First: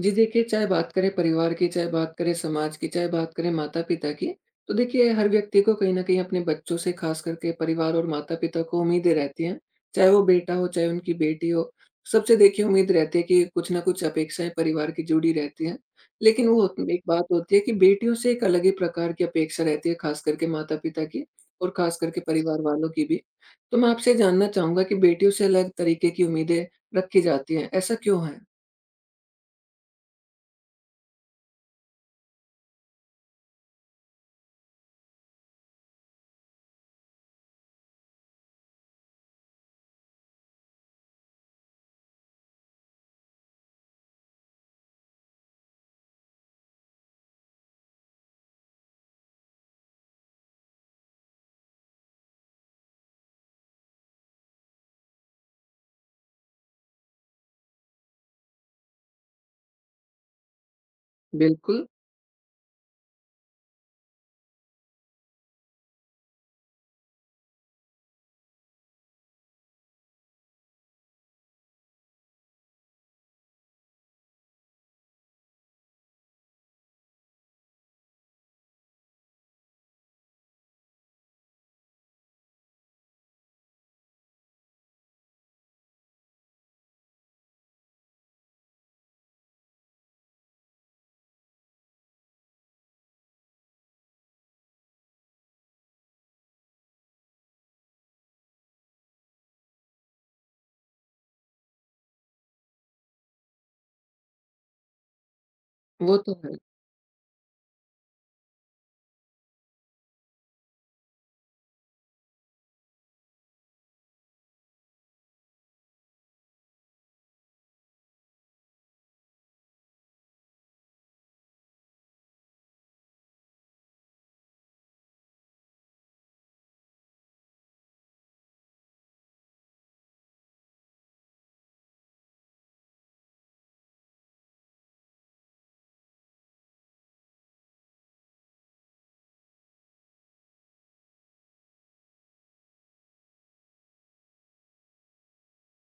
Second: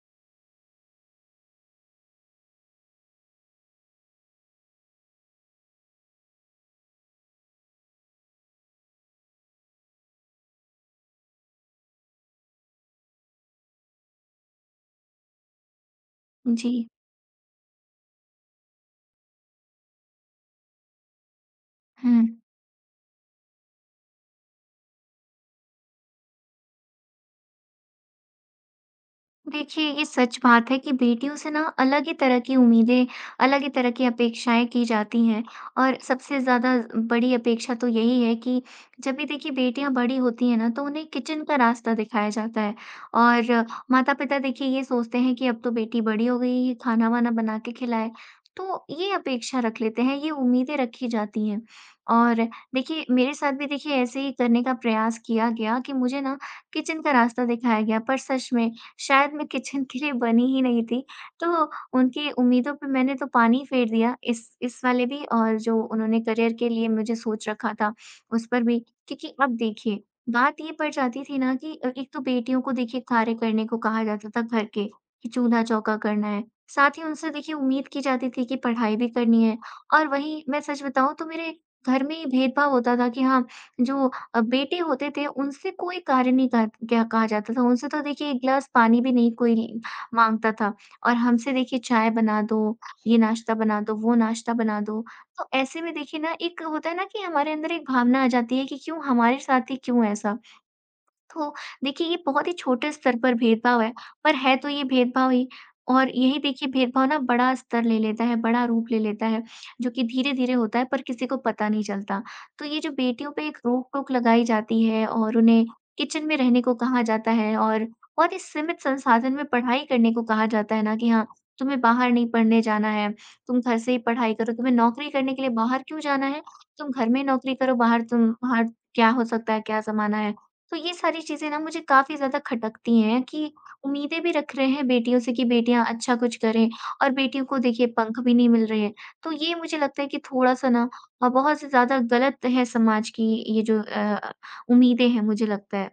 जी देखिए, चाहे बात करें परिवार की, चाहे बात करें समाज की, चाहे बात करें माता-पिता की, तो देखिए हर व्यक्ति को कहीं न कहीं अपने बच्चों से ख़ास करके परिवार और माता-पिता को उम्मीदें रहती हैं। चाहे वो बेटा हो, चाहे उनकी बेटी हो, सबसे देखिए उम्मीद रहती है कि कुछ न कुछ अपेक्षाएँ परिवार की जुड़ी रहती हैं। लेकिन जी, एक बात होती है कि बेटियों से एक अलग ही प्रकार की अपेक्षा रहती है, ख़ास करके माता-पिता की और ख़ास करके हुँ। परिवार वालों की भी। तो मैं आपसे जानना चाहूँगा कि बेटियों से अलग तरीके की उम्मीदें रखी जाती हैं, ऐसा क्यों है? देखिए, ये सच बात है कि बेटियों से ना अलग ही तरह की उम्मीदें, अलग ही तरह की अपेक्षाएँ की जाती हैं। और सबसे ज़्यादा बड़ी अपेक्षा तो यही है कि जब भी देखिए बेटियाँ बड़ी होती हैं ना तो उन्हें किचन का रास्ता दिखाया जाता है। और माता-पिता देखिए ये सोचते हैं कि अब तो बेटी बड़ी हो गई है, खाना-वाना बना के खिलाए। तो ये अपेक्षा रख लेते हैं, ये उम्मीदें रखी जाती हैं। और देखिए मेरे साथ भी देखिए ऐसे ही करने का प्रयास किया गया कि मुझे ना किचन का रास्ता दिखाया गया, पर सच में शायद मैं किचन के लिए बनी ही नहीं थी। तो बिल्कुल। उनकी उम्मीदों पे मैंने तो पानी फेर दिया, इस वाले भी, और जो उन्होंने करियर के लिए मुझे सोच रखा था उस पर भी। क्योंकि अब देखिए बात ये पड़ जाती थी ना कि एक तो बेटियों को देखिए कार्य करने को कहा जाता था घर के, कि चूल्हा-चौका करना है। साथ ही उनसे देखिए उम्मीद की जाती थी कि पढ़ाई भी करनी है। और वहीं मैं सच बताऊँ तो मेरे घर में ही भेदभाव होता था कि हाँ, जो बेटे होते थे उनसे कोई कार्य नहीं कहा, क्या कहा जाता था। उनसे तो देखिए 1 गिलास पानी भी नहीं कोई माँगता था, और हमसे देखिए चाय बना दो, ये नाश्ता बना दो, वो नाश्ता बना दो। तो ऐसे में देखिए ना एक होता है ना कि हमारे अंदर एक भावना आ जाती है कि क्यों हमारे साथ ही क्यों ऐसा? तो देखिए ये बहुत ही छोटे स्तर पर भेदभाव है, पर है तो ये भेदभाव ही। और वो यही तो है। देखिए भेदभाव ना बड़ा स्तर ले लेता है, बड़ा रूप ले लेता है, जो कि धीरे-धीरे होता है पर किसी को पता नहीं चलता। तो ये जो बेटियों पे एक रोक-टोक लगाई जाती है, और उन्हें किचन में रहने को कहा जाता है, और बहुत ही सीमित संसाधन में पढ़ाई करने को कहा जाता है ना कि हाँ, तुम्हें बाहर नहीं पढ़ने जाना है, तुम घर से ही पढ़ाई करो, तुम्हें नौकरी करने के लिए बाहर क्यों जाना है? तुम घर में ही नौकरी करो, बाहर तुम बाहर क्या हो सकता है, क्या ज़माना है। तो ये सारी चीज़ें ना मुझे काफ़ी ज़्यादा खटकती हैं कि उम्मीदें भी रख रहे हैं बेटियों से कि बेटियाँ अच्छा कुछ करें, और बेटियों को देखिए पंख भी नहीं मिल रहे हैं। तो ये मुझे लगता है कि थोड़ा-सा ना बहुत से ज़्यादा गलत है समाज की ये जो उम्मीदें हैं, मुझे लगता है।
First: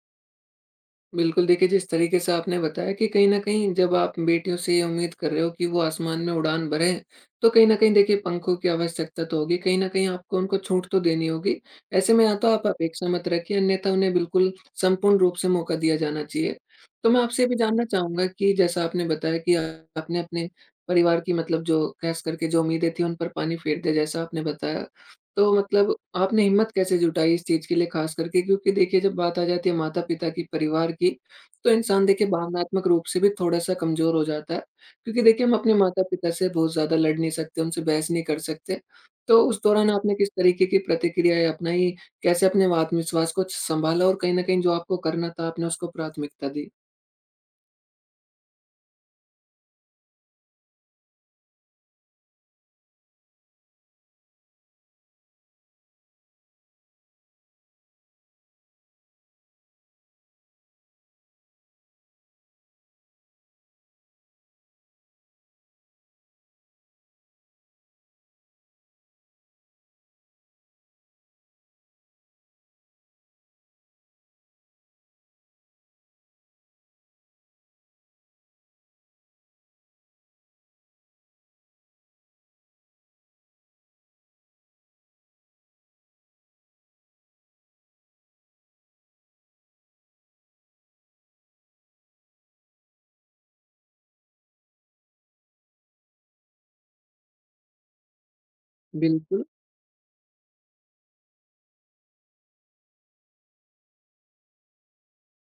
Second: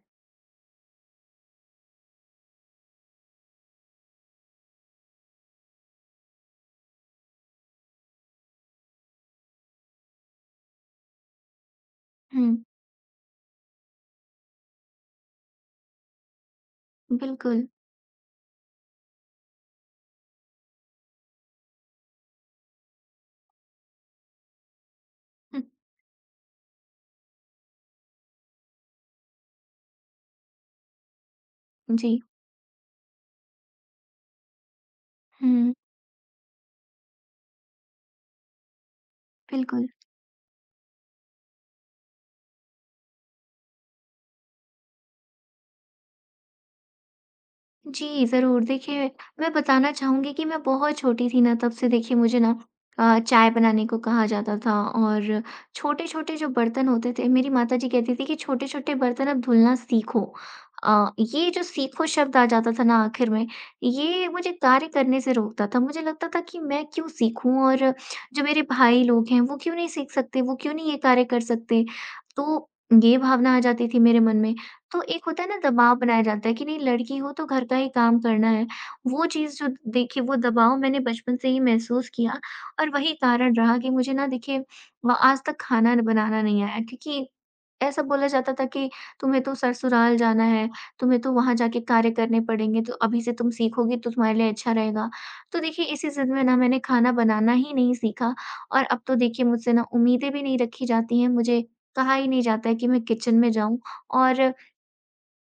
बिल्कुल देखिए, जिस तरीके से आपने बताया कि कहीं न कहीं जब आप बेटियों से ये उम्मीद कर रहे हो कि वो आसमान में उड़ान भरें, तो कहीं न कहीं देखिए पंखों की आवश्यकता तो होगी, कहीं न कहीं आपको उनको छूट तो देनी होगी। ऐसे में या तो हुँ, आप अपेक्षा मत रखिए अन्यथा उन्हें बिल्कुल संपूर्ण रूप से मौका दिया जाना चाहिए। तो मैं आपसे ये भी बिल्कुल। जानना चाहूँगा कि जैसा आपने बताया कि आपने अपने परिवार की मतलब जो ख़ास करके जो उम्मीदें थी उन पर पानी फेर दिया जैसा आपने बताया। तो हुँ, मतलब आपने हिम्मत कैसे जुटाई इस चीज़ के लिए ख़ास करके? क्योंकि देखिए जब बात आ जाती है माता-पिता की, परिवार की, तो इंसान जी। देखिए भावनात्मक रूप से भी थोड़ा-सा कमज़ोर हो जाता है। क्योंकि देखिए हम हुँ, अपने माता-पिता से बहुत ज़्यादा लड़ नहीं सकते, उनसे बहस नहीं कर सकते। तो उस बिल्कुल। दौरान आपने किस तरीके की प्रतिक्रियाएँ अपनाई? कैसे अपने आत्मविश्वास को संभाला और कहीं न कहीं जो आपको करना था आपने उसको प्राथमिकता दी? जी, ज़रूर। देखिए, मैं बताना चाहूँगी कि मैं बहुत छोटी थी ना, तब से देखिए मुझे ना चाय बनाने को कहा जाता था, और छोटे-छोटे जो बर्तन होते थे, मेरी माताजी कहती थी कि छोटे-छोटे बर्तन अब धुलना सीखो। ये जो सीखो शब्द आ जाता था ना आखिर में, ये मुझे कार्य करने से रोकता था। मुझे लगता था कि मैं क्यों सीखूँ, और जो मेरे भाई लोग हैं वो क्यों नहीं सीख सकते, वो क्यों नहीं ये कार्य कर सकते? तो ये भावना आ जाती थी मेरे मन में। तो एक होता है ना, दबाव बनाया जाता है कि नहीं लड़की हो तो घर का ही काम करना है। वो चीज़, जो देखिए वो दबाव मैंने बचपन से ही महसूस किया, और वही कारण रहा कि मुझे ना देखिए व आज तक खाना न बनाना नहीं आया, क्योंकि ऐसा बोला जाता था कि तुम्हें तो ससुराल जाना है, तुम्हें तो वहाँ जाके कार्य करने पड़ेंगे, तो अभी से तुम सीखोगी तो तुम्हारे लिए अच्छा रहेगा। तो देखिए इसी ज़िद में ना मैंने खाना बनाना ही नहीं सीखा। और अब तो बिल्कुल, देखिए मुझसे ना उम्मीदें भी नहीं रखी जाती हैं, मुझे कहा ही नहीं जाता है कि मैं किचन में जाऊँ। और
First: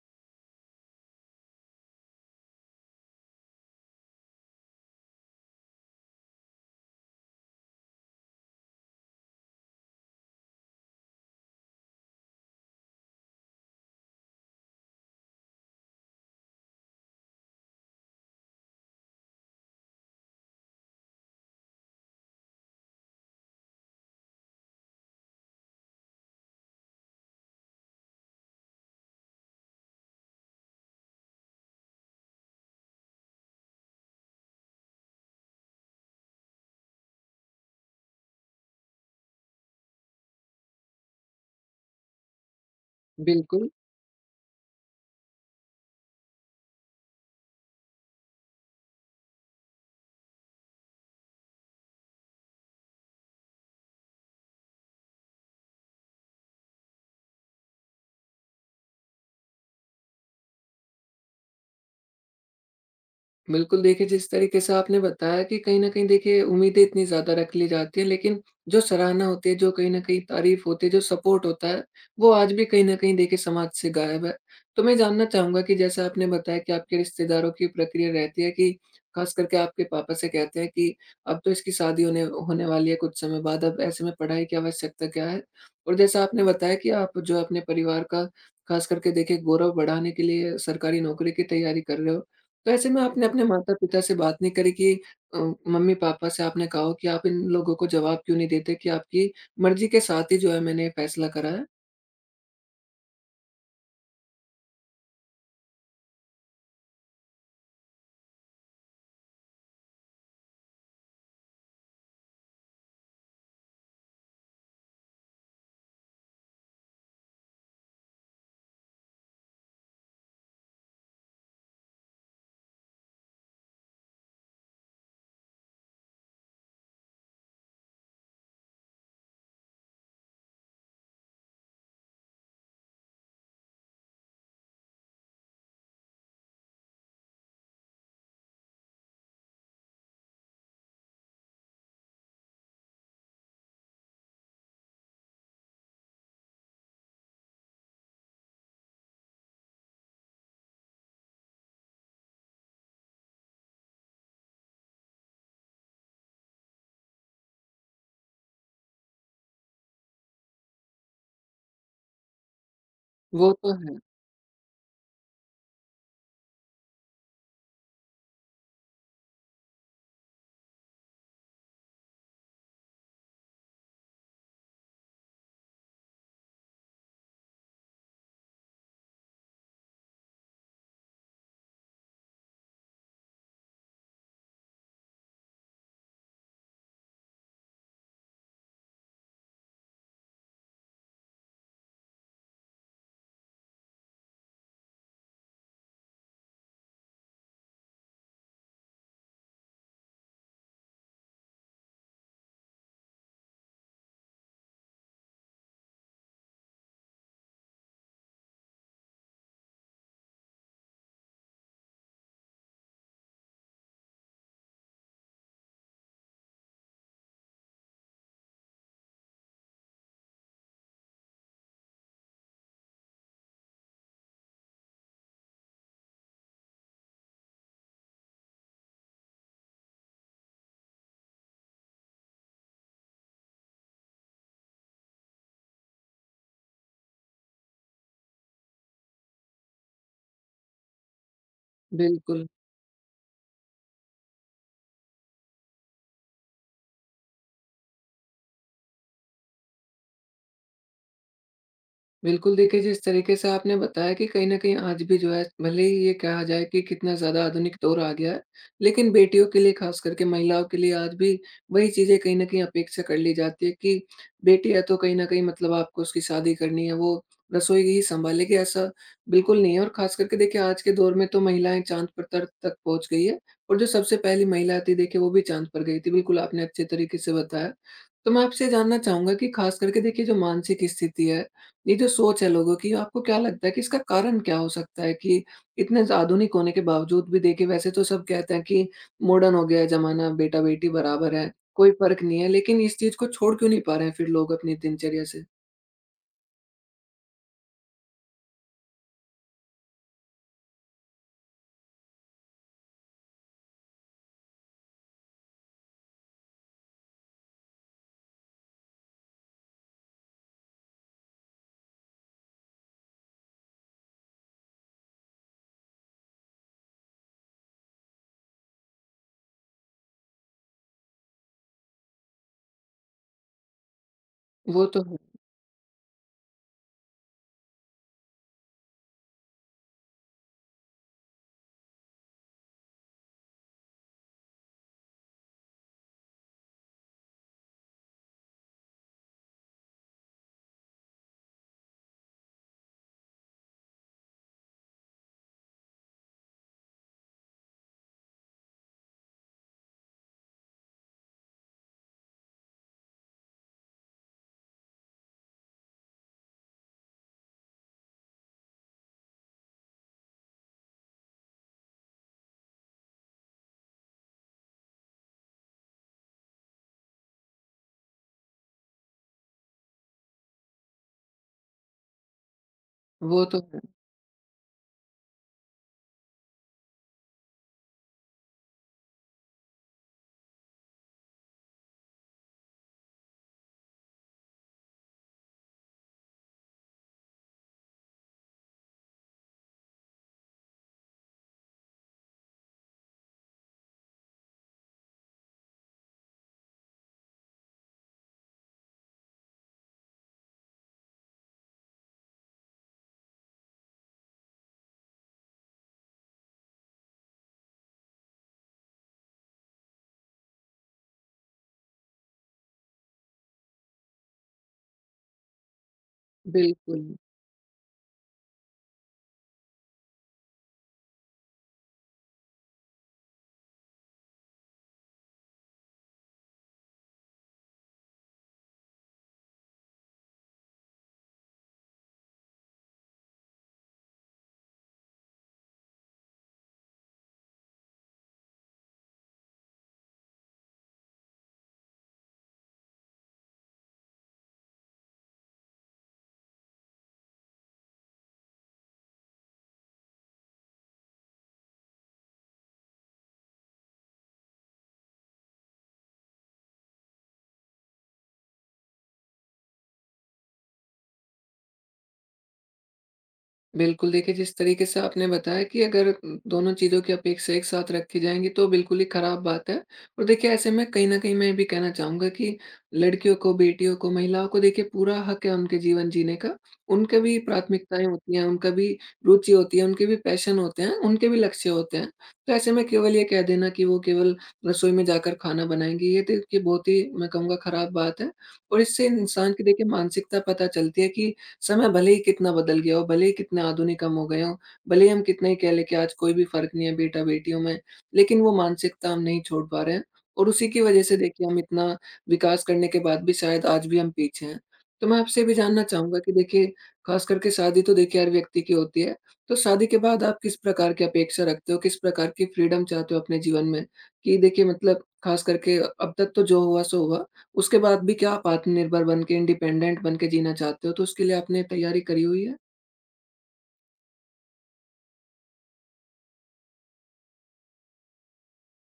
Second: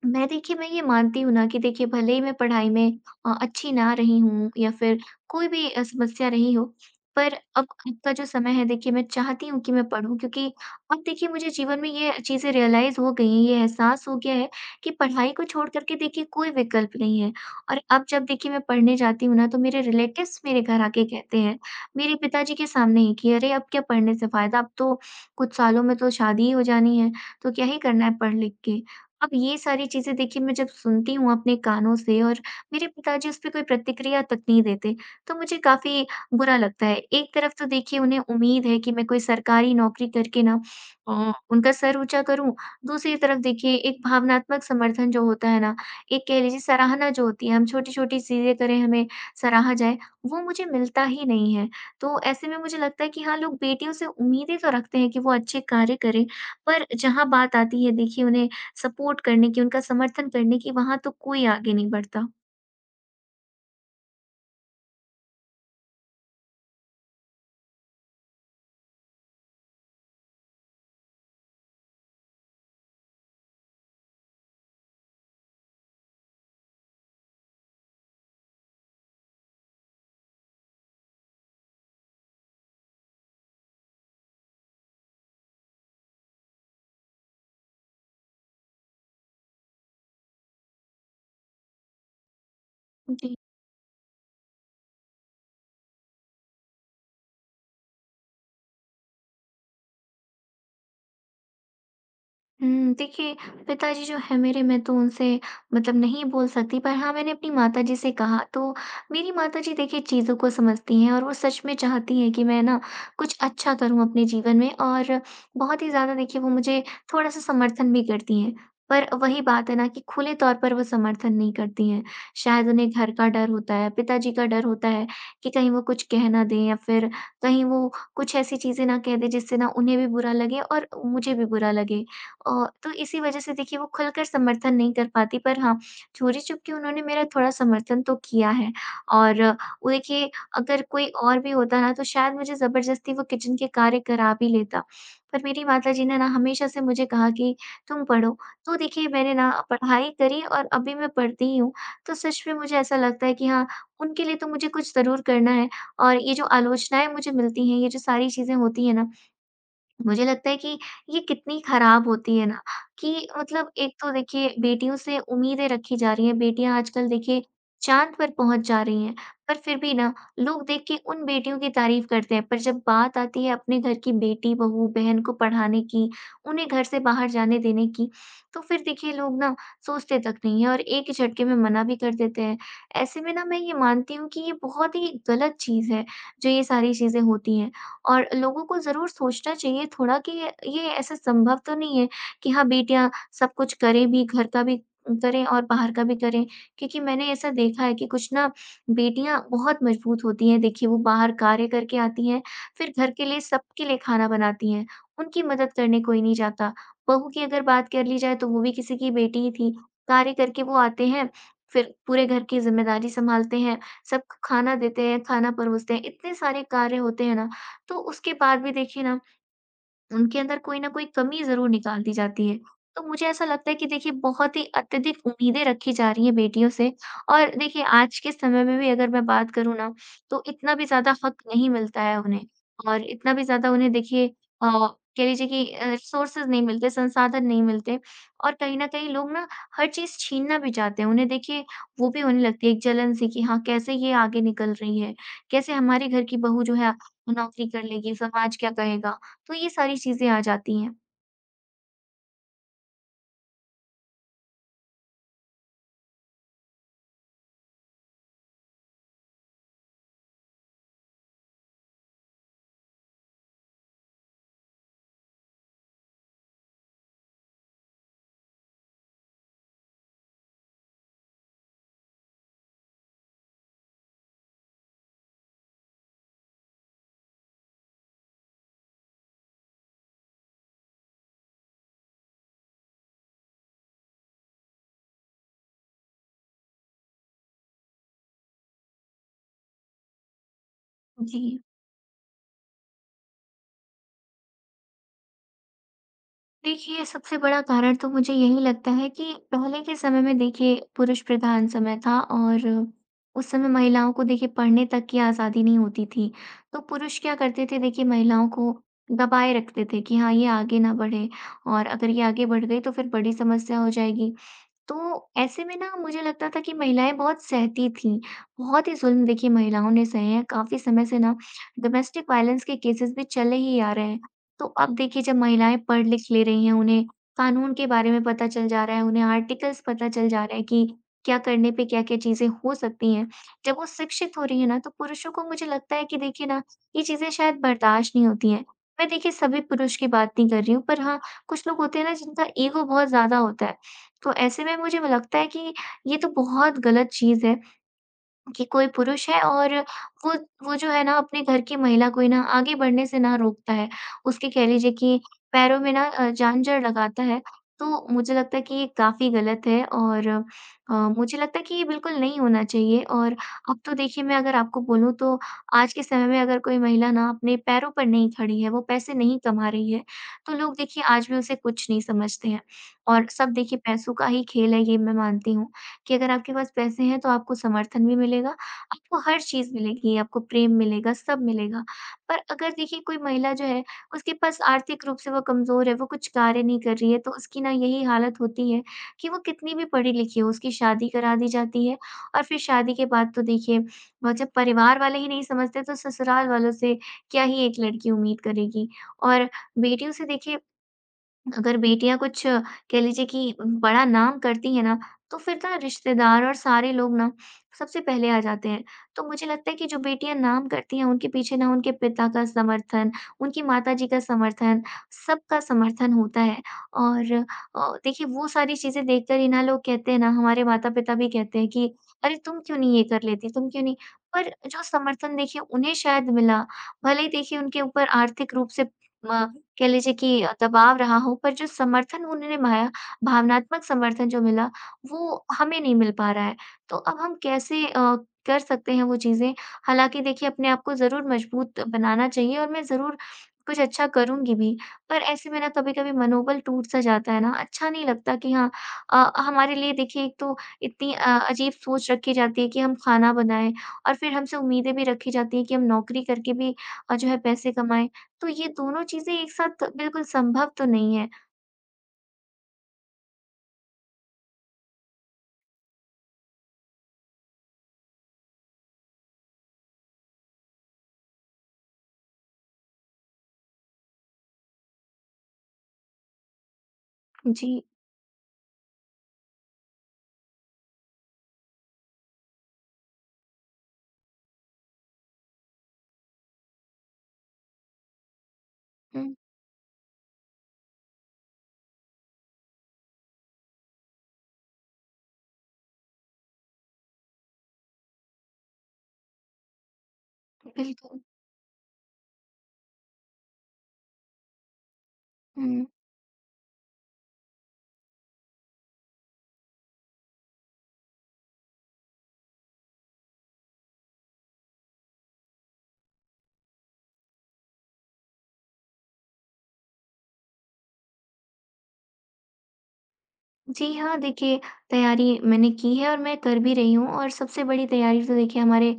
मैं देखिए, मैं ये मानती हूँ ना कि देखिए भले ही मैं पढ़ाई में अच्छी ना रही हूँ, या फिर कोई भी समस्या रही हो, पर अब का जो समय है, देखिए मैं चाहती हूँ कि मैं पढूँ, क्योंकि अब देखिए मुझे जीवन में ये चीज़ें रियलाइज़ हो गई हैं, ये एहसास हो गया है कि पढ़ाई को छोड़ कर के देखिए कोई विकल्प नहीं है। और अब जब देखिए मैं पढ़ने जाती हूँ ना, तो मेरे रिलेटिव्स मेरे घर आके कहते हैं, मेरे पिताजी के सामने ही, कि अरे! अब क्या पढ़ने से फ़ायदा, अब तो कुछ सालों में तो शादी ही हो जानी है, तो क्या ही करना है पढ़ लिख के। अब ये सारी चीज़ें देखिए मैं जब सुनती हूँ अपने कानों से, और मेरे पिताजी उस पे कोई प्रतिक्रिया तक नहीं देते, तो मुझे काफ़ी बुरा लगता है। एक तरफ तो देखिए उन्हें उम्मीद है कि मैं कोई सरकारी नौकरी करके ना उनका सर ऊँचा करूँ, दूसरी तरफ बिल्कुल। देखिए एक भावनात्मक समर्थन जो होता है ना, एक कह लीजिए सराहना जो होती है, हम छोटी-छोटी चीज़ें करें, हमें सराहा जाए, वो मुझे मिलता ही नहीं है। तो ऐसे में मुझे लगता है कि हाँ, लोग बेटियों से उम्मीदें तो रखते हैं कि वो अच्छे कार्य करें, पर जहाँ बात आती है देखिए उन्हें सपोर्ट करने की, उनका समर्थन करने की, वहाँ तो कोई आगे नहीं बढ़ता। बिल्कुल, देखिए जिस तरीके से आपने बताया कि कहीं न कहीं देखिए उम्मीदें इतनी ज़्यादा रख ली जाती हैं, लेकिन जो सराहना होती है, जो कहीं न कहीं तारीफ़ होती है, जो सपोर्ट होता है, वो आज भी कहीं न कहीं देखिए समाज से गायब है। तो मैं जानना चाहूँगा कि जैसे आपने बताया कि आपके रिश्तेदारों की प्रक्रिया रहती है कि ख़ास करके आपके पापा से कहते हैं कि अब तो इसकी शादी होने होने वाली है कुछ समय बाद, अब ऐसे में पढ़ाई की आवश्यकता क्या है? और जैसा आपने बताया कि आप जो अपने परिवार का ख़ास करके देखिए गौरव बढ़ाने के लिए सरकारी नौकरी की तैयारी कर रहे हो। तो ऐसे में आपने जी। अपने माता-पिता से बात नहीं करी कि अ, मम्मी-पापा से आपने कहा हो कि आप इन लोगों को जवाब क्यों नहीं देते कि आपकी मर्ज़ी के साथ ही जो है मैंने ये फैसला करा है? हुँ, देखिए, पिताजी जो हैं मेरे, मैं तो उनसे मतलब नहीं बोल सकती, पर हाँ, मैंने अपनी माताजी से कहा तो मेरी माताजी देखिए चीज़ों को समझती हैं, और वो सच में चाहती हैं कि मैं ना कुछ अच्छा करूँ अपने जीवन में, और बहुत ही ज़्यादा देखिए वो मुझे थोड़ा-सा समर्थन भी करती हैं। पर वही बात है ना कि खुले तौर पर वो समर्थन नहीं करती हैं। शायद उन्हें घर का डर होता है, पिताजी का डर होता है, कि कहीं वो कुछ कह ना दें, या फिर कहीं वो कुछ ऐसी चीज़ें ना कह दें जिससे ना उन्हें भी बुरा लगे और मुझे भी बुरा लगे। तो इसी वजह से देखिए वो खुलकर समर्थन नहीं कर पाती, पर हाँ, चोरी-चुपके उन्होंने मेरा थोड़ा समर्थन तो किया है। और वो देखिए, अगर कोई और भी होता ना तो शायद मुझे ज़बरदस्ती वो किचन के कार्य करा भी लेता। पर मेरी माताजी ने ना हमेशा से मुझे कहा कि तुम पढ़ो, तो देखिए मैंने ना पढ़ाई करी, और अभी मैं पढ़ती ही हूँ। तो सच में मुझे ऐसा लगता है कि हाँ, उनके लिए तो मुझे कुछ ज़रूर करना है। और ये जो आलोचनाएँ मुझे मिलती हैं, ये जो सारी चीज़ें होती हैं ना, मुझे लगता है कि ये कितनी खराब होती है ना, कि वो मतलब तो एक है। तो देखिए बेटियों से उम्मीदें रखी जा रही हैं, बेटियां आजकल देखिए चाँद पर पहुँच जा रही हैं, पर फिर भी ना लोग देख के उन बेटियों की तारीफ़ करते हैं, पर जब बात आती है अपने घर की बेटी, बहू, बहन को पढ़ाने की, उन्हें घर से बाहर जाने देने की, तो फिर देखिए लोग ना सोचते तक नहीं हैं, और एक ही झटके में मना भी कर देते हैं। ऐसे में ना मैं ये मानती हूँ कि ये बहुत ही गलत चीज़ है, जो ये सारी चीज़ें होती हैं। और लोगों को ज़रूर सोचना चाहिए थोड़ा कि ये ऐसा संभव तो नहीं है कि हाँ, बेटियाँ सब कुछ करें भी, घर का भी करें और बाहर का भी करें। क्योंकि मैंने ऐसा देखा है कि कुछ ना बेटियाँ बहुत मजबूत होती हैं, देखिए वो बाहर कार्य करके आती हैं, फिर घर के लिए सबके लिए खाना बनाती हैं, उनकी मदद करने कोई नहीं जाता। बहू की अगर बात कर ली जाए, तो वो भी किसी की बेटी ही थी, कार्य करके वो आते हैं, फिर पूरे घर की ज़िम्मेदारी सँभालते हैं, सबको खाना देते हैं, खाना परोसते हैं, इतने सारे कार्य होते हैं ना, तो उसके बाद भी देखिए ना उनके अंदर कोई न कोई कमी ज़रूर निकाल दी जाती है। तो मुझे ऐसा लगता है कि देखिए बहुत ही अत्यधिक उम्मीदें रखी जा रही हैं बेटियों से, और देखिए आज के समय में भी अगर मैं बात करूँ ना, तो इतना भी ज़्यादा हक नहीं मिलता है उन्हें, और इतना भी ज़्यादा उन्हें देखिए अ, कह लीजिए कि रिसोर्सेज़ नहीं मिलते, संसाधन नहीं मिलते, और कहीं न कहीं लोग ना हर चीज़ छीनना भी चाहते हैं। उन्हें देखिए वो भी होने बिल्कुल। लगती है एक जलन सी कि हाँ, कैसे ये आगे निकल रही है? कैसे हमारे घर की बहू जो है नौकरी कर लेगी, समाज क्या कहेगा? तो ये सारी चीज़ें आ जाती हैं। बिल्कुल, देखिए जिस तरीके से आपने बताया कि कहीं न कहीं आज भी जो है भले ही ये कहा जाए कि कितना ज़्यादा आधुनिक दौर आ गया है, लेकिन बेटियों के लिए ख़ास करके महिलाओं के लिए आज भी वही चीज़ें कहीं न कहीं अपेक्षा कर ली जाती है कि बेटी है तो कहीं न कहीं मतलब आपको उसकी शादी करनी है, वो रसोई ही सँभालेगी ऐसा बिल्कुल नहीं है और ख़ास करके देखिए आज के दौर में तो महिलाएँ चाँद पर तर तक पहुँच गई है और जो सबसे पहली महिला थी देखिए वो भी चाँद पर गई थी। बिल्कुल आपने अच्छे तरीके से बताया। तो मैं आपसे जानना चाहूँगा कि ख़ास करके देखिए जो मानसिक स्थिति है, ये जो सोच है लोगों की, आपको क्या लगता है कि इसका कारण क्या हो सकता है कि इतने आधुनिक होने के बावजूद भी देखिए वैसे तो सब कहते हैं कि मॉडर्न हो गया है ज़माना, बेटा-बेटी बराबर जी। है, कोई फ़र्क नहीं है, लेकिन इस चीज़ को छोड़ क्यों नहीं पा रहे हैं फिर लोग अपनी दिनचर्या से? देखिए, सबसे बड़ा कारण तो मुझे यही लगता है कि पहले के समय में देखिए पुरुष प्रधान समय था, और उस समय महिलाओं को देखिए पढ़ने तक की आज़ादी नहीं होती थी। तो पुरुष क्या करते थे? देखिए महिलाओं को दबाए रखते थे कि हाँ, ये आगे ना बढ़े, और अगर ये आगे बढ़ गई तो फिर बड़ी समस्या हो जाएगी। तो ऐसे में ना, मुझे लगता था कि महिलाएं बहुत सहती थीं, बहुत ही ज़ुल्म देखिए महिलाओं ने सहे हैं। काफ़ी समय से ना डोमेस्टिक वायलेंस के केसेस भी चले ही आ रहे हैं। तो वो अब तो है, देखिए, जब महिलाएं पढ़ लिख ले रही हैं, उन्हें कानून के बारे में पता चल जा रहा है, उन्हें आर्टिकल्स पता चल जा रहा है कि क्या करने पे क्या-क्या चीज़ें हो सकती हैं। जब वो शिक्षित हो रही हैं ना, तो पुरुषों को मुझे लगता है कि देखिए ना, ये चीज़ें शायद बर्दाश्त नहीं होती हैं। मैं देखिए सभी पुरुष की बात नहीं कर रही हूँ, पर हाँ, कुछ लोग होते हैं ना जिनका ईगो बहुत ज़्यादा होता है। तो ऐसे में मुझे लगता है कि ये तो बहुत गलत चीज़ है। कि कोई पुरुष है और वो वो जो है ना, अपने घर की महिला को ही ना आगे बढ़ने से ना रोकता है। उसके कह लीजिए कि पैरों में ना जानजड़ लगाता है। तो मुझे लगता है कि ये काफ़ी गलत है, और मुझे लगता है कि ये बिल्कुल नहीं होना चाहिए। और अब तो देखिए, मैं अगर आपको बोलूँ तो आज के समय में अगर कोई महिला ना अपने पैरों पर नहीं खड़ी है, वो पैसे नहीं कमा रही है, तो लोग देखिए आज भी उसे कुछ नहीं समझते हैं। और वो सब तो देखिए है। पैसों का ही खेल है, ये मैं मानती हूँ। कि अगर आपके पास पैसे हैं तो आपको समर्थन भी मिलेगा, आपको हर चीज़ मिलेगी, आपको प्रेम मिलेगा, सब मिलेगा। पर अगर देखिए कोई महिला जो है, उसके पास आर्थिक रूप से वो कमज़ोर है, वो कुछ कार्य नहीं कर रही है, तो उसकी ना यही हालत होती है कि वो कितनी भी पढ़ी-लिखी हो, उसकी शादी करा दी जाती है। और फिर शादी के बाद तो देखिए, वो जब परिवार वाले ही नहीं समझते तो ससुराल वालों से क्या ही एक लड़की उम्मीद करेगी। और बेटियों से देखिए, अगर बेटियाँ कुछ कह लीजिए कि बड़ा नाम करती हैं ना, तो फिर ना रिश्तेदार और सारे लोग ना सबसे पहले आ जाते हैं। तो मुझे लगता है कि जो बेटियाँ नाम करती हैं, उनके पीछे ना उनके पिता का समर्थन, उनकी माताजी का समर्थन, सबका समर्थन होता है। बिल्कुल। और देखिए वो सारी चीज़ें देखकर ही ना लोग कहते हैं ना, हमारे माता-पिता भी कहते हैं कि अरे, तुम क्यों नहीं ये कर लेती, तुम क्यों नहीं। पर जो समर्थन देखिए उन्हें शायद मिला, भले ही देखिए उनके ऊपर आर्थिक रूप से म कह लीजिए कि दबाव रहा हो, पर जो समर्थन उन्होंने माया, भावनात्मक समर्थन जो मिला, वो हमें नहीं मिल पा रहा है। तो अब हम कैसे कर सकते हैं वो चीज़ें? हालाँकि देखिए अपने आप को ज़रूर मजबूत बनाना चाहिए, और मैं ज़रूर कुछ अच्छा करूँगी भी, पर ऐसे में ना कभी-कभी मनोबल टूट-सा जाता है ना, अच्छा नहीं लगता कि हाँ, हमारे लिए देखिए एक तो इतनी अजीब सोच रखी जाती है कि हम खाना बनाएँ, और फिर हमसे उम्मीदें भी रखी जाती हैं कि हम नौकरी करके भी जो है पैसे कमाएँ। तो ये दोनों चीज़ें एक साथ बिल्कुल संभव तो नहीं है। बिल्कुल, देखिए जिस तरीके से आपने बताया कि अगर दोनों चीज़ों की अपेक्षा एक साथ रखी जाएँगी तो बिल्कुल ही खराब बात है। और देखिए ऐसे में कहीं न कहीं मैं ये भी कहना चाहूँगा कि लड़कियों को, बेटियों को, महिलाओं को देखिए पूरा हक है उनके जीवन जीने का। उनके भी जी। प्राथमिकताएँ होती हैं, उनका भी रुचि होती है, उनके भी पैशन होते हैं, उनके भी लक्ष्य होते हैं। तो ऐसे में केवल ये कह देना कि वो केवल रसोई में जाकर खाना बनाएँगी, ये तो देखिए बहुत ही मैं कहूँगा खराब बात है। और इससे हुँ, इंसान की देखिए मानसिकता पता चलती है कि समय भले ही कितना बदल गया हो, भले ही कितने आधुनिक हम हो गए हों, भले ही हम कितना ही कह लें कि आज कोई भी फ़र्क नहीं है बेटा-बेटियों में, लेकिन वो मानसिकता हम नहीं छोड़ पा रहे हैं और उसी की वजह से बिल्कुल। देखिए हम इतना विकास करने के बाद भी शायद आज भी हम पीछे हैं। तो मैं आपसे ये भी जानना हुँ। चाहूँगा कि देखिए ख़ास करके शादी तो देखिए हर व्यक्ति की होती है, तो शादी के बाद आप किस प्रकार की अपेक्षा रखते हो, किस प्रकार की फ्रीडम चाहते हो अपने जीवन में? कि देखिए मतलब ख़ास करके अब तक तो जो हुआ सो हुआ, उसके बाद भी क्या आप आत्मनिर्भर बन के, इंडिपेंडेंट बन के जीना चाहते हो, तो उसके लिए आपने तैयारी करी हुई है? जी हाँ, देखिए, तैयारी मैंने की है और मैं कर भी रही हूँ, और सबसे बड़ी तैयारी तो देखिए हमारे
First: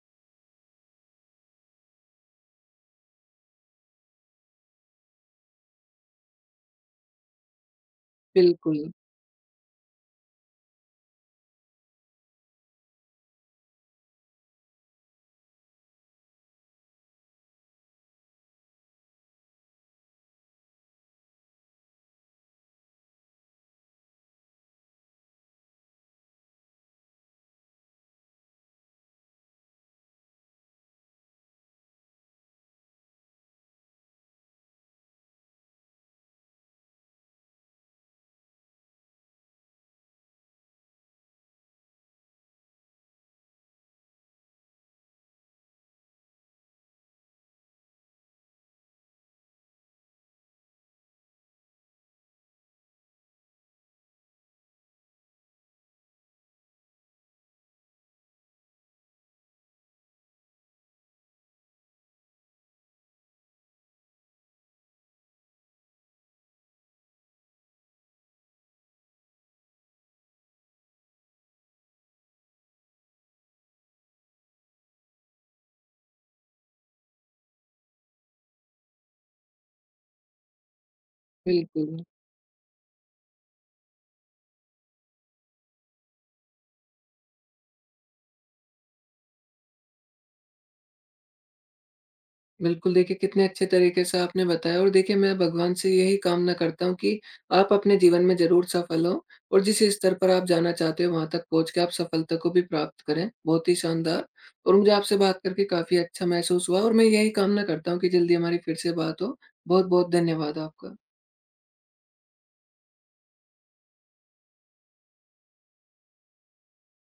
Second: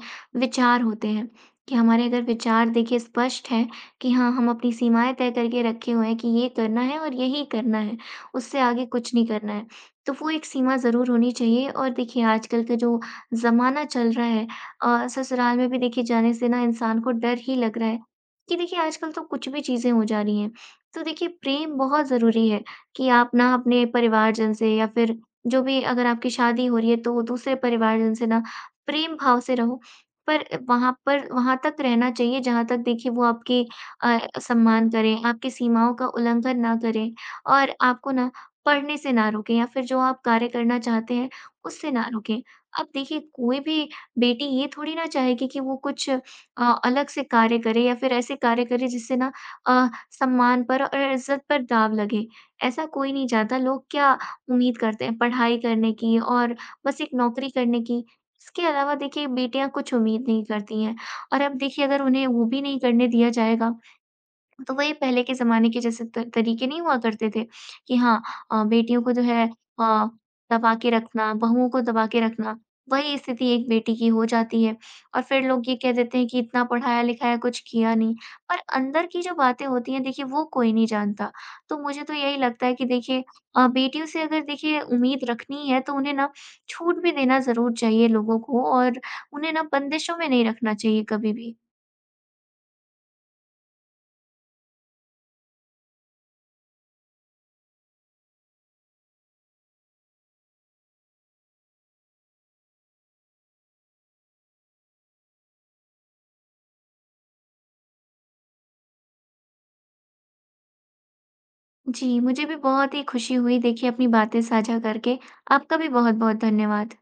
विचार होते हैं। कि हमारे अगर विचार देखिए स्पष्ट हैं कि हाँ, हम अपनी सीमाएँ तय करके रखे हुए हैं कि ये करना है और यही करना है, उससे बिल्कुल, आगे कुछ नहीं करना है। तो वो एक सीमा ज़रूर होनी चाहिए। और देखिए आजकल का जो ज़माना चल रहा है, ससुराल में भी देखिए जाने से ना इंसान को डर ही लग रहा है, कि देखिए आजकल तो कुछ भी चीज़ें हो जा रही हैं। तो देखिए प्रेम बहुत ज़रूरी है कि आप ना अपने परिवारजन से या फिर जो भी अगर आपकी शादी हो रही है तो दूसरे परिवारजन से ना प्रेम भाव से रहो। पर वहाँ पर, वहाँ तक रहना चाहिए जहाँ तक देखिए वो आपकी सम्मान करें, आपकी सीमाओं का उल्लंघन ना करें, और आपको ना पढ़ने से ना रोकें, या फिर जो आप कार्य करना चाहते हैं उससे ना रोकें। अब देखिए कोई भी बेटी ये थोड़ी ना चाहेगी कि वो कुछ अलग से कार्य करे, या फिर ऐसे कार्य करे जिससे ना अ, सम्मान पर और इज़्ज़त पर दाँव लगे। ऐसा कोई नहीं चाहता। लोग क्या उम्मीद करते हैं? पढ़ाई करने की, और बस एक नौकरी करने की। इसके अलावा देखिए बेटियाँ कुछ उम्मीद नहीं करती हैं। और अब देखिए अगर उन्हें वो भी नहीं करने दिया जाएगा, तो वही पहले के ज़माने के जैसे त तरीके नहीं हुआ करते थे कि हाँ, बेटियों को जो है अ, दबा के रखना, बहुओं को दबा के रखना, वही स्थिति एक बेटी की हो जाती है। और फिर लोग ये कह देते हैं कि इतना पढ़ाया-लिखाया, कुछ किया नहीं। पर अंदर की जो बातें होती हैं देखिए, वो कोई नहीं जानता। तो बिल्कुल। मुझे तो यही लगता है कि देखिए बेटियों से अगर देखिए उम्मीद रखनी है, तो उन्हें ना छूट भी देना ज़रूर चाहिए लोगों को, और उन्हें ना बंदिशों में नहीं रखना चाहिए कभी भी। बिल्कुल, देखिए कितने अच्छे तरीके से आपने बताया और देखिए मैं भगवान से यही कामना करता हूँ कि आप अपने जीवन में ज़रूर सफल हों और जिस स्तर पर आप जाना चाहते हो वहाँ तक पहुँच के आप सफलता को भी प्राप्त करें। बहुत ही शानदार और मुझे आपसे बात करके काफ़ी अच्छा महसूस हुआ और मैं यही कामना करता हूँ कि जल्दी हमारी फिर से बात हो। बहुत-बहुत धन्यवाद आपका। जी, मुझे भी बहुत ही खुशी हुई देखिए अपनी बातें साझा करके। आपका भी बहुत-बहुत धन्यवाद।